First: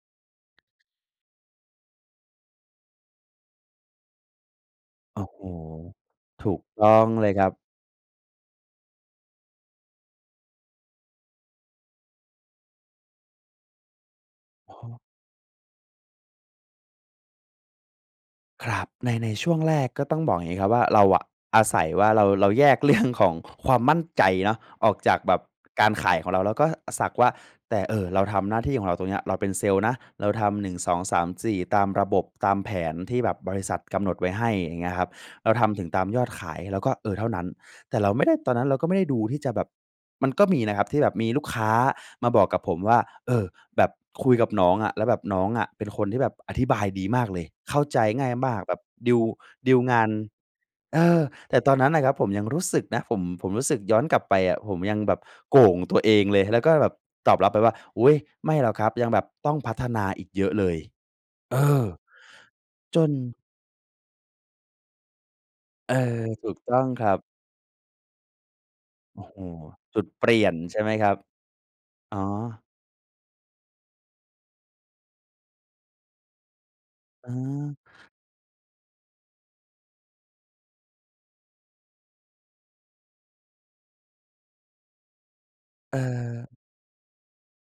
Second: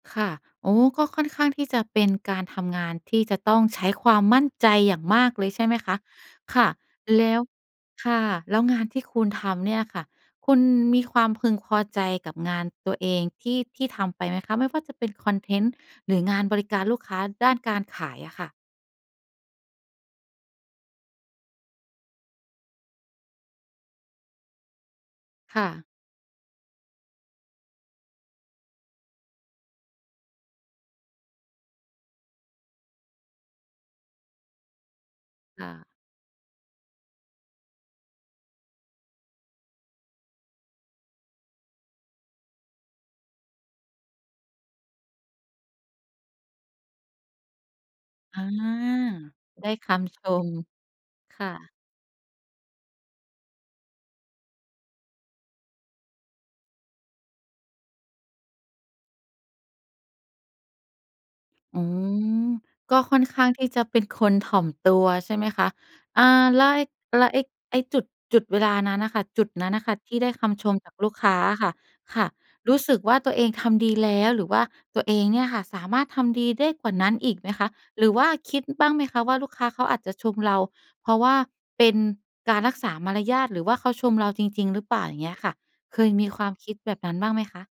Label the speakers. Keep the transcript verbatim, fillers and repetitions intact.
Speaker 1: ค่ะ อ๋อ ก็ค่อนข้างที่จะเป็นการทำงานที่จะต้องใช้ความมั่นใจอย่าง
Speaker 2: โอ
Speaker 1: ม
Speaker 2: ้
Speaker 1: าก
Speaker 2: โฮ
Speaker 1: เลย ใช่ไหมคะ
Speaker 2: ถู
Speaker 1: ค
Speaker 2: ก
Speaker 1: ่ะ
Speaker 2: ต้อง
Speaker 1: แ
Speaker 2: เ
Speaker 1: ล
Speaker 2: ลย
Speaker 1: ้
Speaker 2: ค
Speaker 1: ว
Speaker 2: รับ
Speaker 1: ค่ะ แล้วงานที่คุณทำเนี่ยค่ะ คุณมีความพึงพอใจกับงานตัวเองที่ ที่ทำไปไหมคะ ไม่
Speaker 2: โอ
Speaker 1: ว่าจะ
Speaker 2: ้
Speaker 1: เป็นคอนเทนต์หรืองานบริการลูกค้าด้านการขายอะค่ะ?
Speaker 2: ครับ ใน ในช่วงแรกก็ต้องบอกอย่างงี้ครับว่า เราอะอาศัยว่าเรา เราแยก เรื่อง ของความมั่นใจเนาะออกจากแบบ
Speaker 1: ค่
Speaker 2: ก
Speaker 1: ะ
Speaker 2: ารขายของเรา แล้วก็สักว่า แต่ เอ่อ เราทำหน้าที่ของเราตรงเนี้ย เราเป็นเซลส์นะเราทำ หนึ่งสองสามสี่ ตามระบบตามแผนที่แบบบริษัทกำหนดไว้ให้ อย่างเงี้ยครับ เรา
Speaker 1: ค
Speaker 2: ท
Speaker 1: ่
Speaker 2: ำถ
Speaker 1: ะ
Speaker 2: ึงตามยอดขาย เราก็ เอ่อ เท่านั้น แต่เราไม่ได้ ตอนนั้นเราก็ไม่ได้ดู ที่จะแบบ มันก็มีนะครับที่แบบมีลูกค้ามาบอกกับผมว่า "เออ แบบคุยกับน้องอะ แล้วแบบน้องอะเป็นคนที่แบบอธิบายดีมากเลย เข้าใจง่าย
Speaker 1: อา
Speaker 2: มากแบบดีล
Speaker 1: ได
Speaker 2: ด
Speaker 1: ้
Speaker 2: ีล
Speaker 1: ค
Speaker 2: งาน"
Speaker 1: ำชม
Speaker 2: เออ
Speaker 1: ค่
Speaker 2: แต่ต
Speaker 1: ะ
Speaker 2: อนนั้นน่ะครับ ผมยังรู้สึกนะ ผม ผมรู้สึกย้อนกลับไปอะ ผมยังแบบโก่งตัวเองเลย แล้วก็แบบตอบรับไปว่า "อุ๊ย ไม่หรอกครับ ยังแบบต้องพัฒนาอีกเยอะเลย" เอ
Speaker 1: อื
Speaker 2: อ!
Speaker 1: ม ก็
Speaker 2: จน
Speaker 1: ค่อนข้างที่จะเป็นคนถ่อมตัว ใช่ไหมคะ
Speaker 2: เออ
Speaker 1: อา
Speaker 2: ถูก
Speaker 1: ละ
Speaker 2: ต้
Speaker 1: ไ
Speaker 2: อ
Speaker 1: อ้
Speaker 2: งครั
Speaker 1: แ
Speaker 2: บ
Speaker 1: ล้วไอ้ ไอ้จุด จุดเวลานั้นน่ะ
Speaker 2: โ
Speaker 1: ค
Speaker 2: อ
Speaker 1: ่
Speaker 2: ้
Speaker 1: ะ
Speaker 2: โฮ
Speaker 1: จุดนั้นน่ะค่
Speaker 2: จ
Speaker 1: ะ
Speaker 2: ุด
Speaker 1: ที่
Speaker 2: เป
Speaker 1: ได้
Speaker 2: ลี
Speaker 1: ค
Speaker 2: ่ยน
Speaker 1: ำช
Speaker 2: ใ
Speaker 1: ม
Speaker 2: ช่ไห
Speaker 1: จ
Speaker 2: ม
Speaker 1: าก
Speaker 2: ค
Speaker 1: ล
Speaker 2: ร
Speaker 1: ู
Speaker 2: ั
Speaker 1: ก
Speaker 2: บ?
Speaker 1: ค้าอะค่ะ
Speaker 2: อ๋
Speaker 1: ค
Speaker 2: อ
Speaker 1: ่ะ รู้สึกว่าตัวเองทำดีแล้ว หรือว่าตัวเองเนี่ยค่ะ สามารถทำดีได้กว่านั้น
Speaker 2: เ
Speaker 1: อีกไหมคะ?
Speaker 2: ออ
Speaker 1: หรือว่าคิดบ้างไหมคะว่า ลูกค้าเขาอาจจะชมเรา เพราะว่าเป็นการรักษามารยาท หรือว่าเขาชมเราจริง ๆ หรือเปล่า? อย่างเงี้ยค่ะ
Speaker 2: เอ
Speaker 1: เ
Speaker 2: ่
Speaker 1: คยมีควา
Speaker 2: อ
Speaker 1: มคิดแบบนั้นบ้างไหมคะ?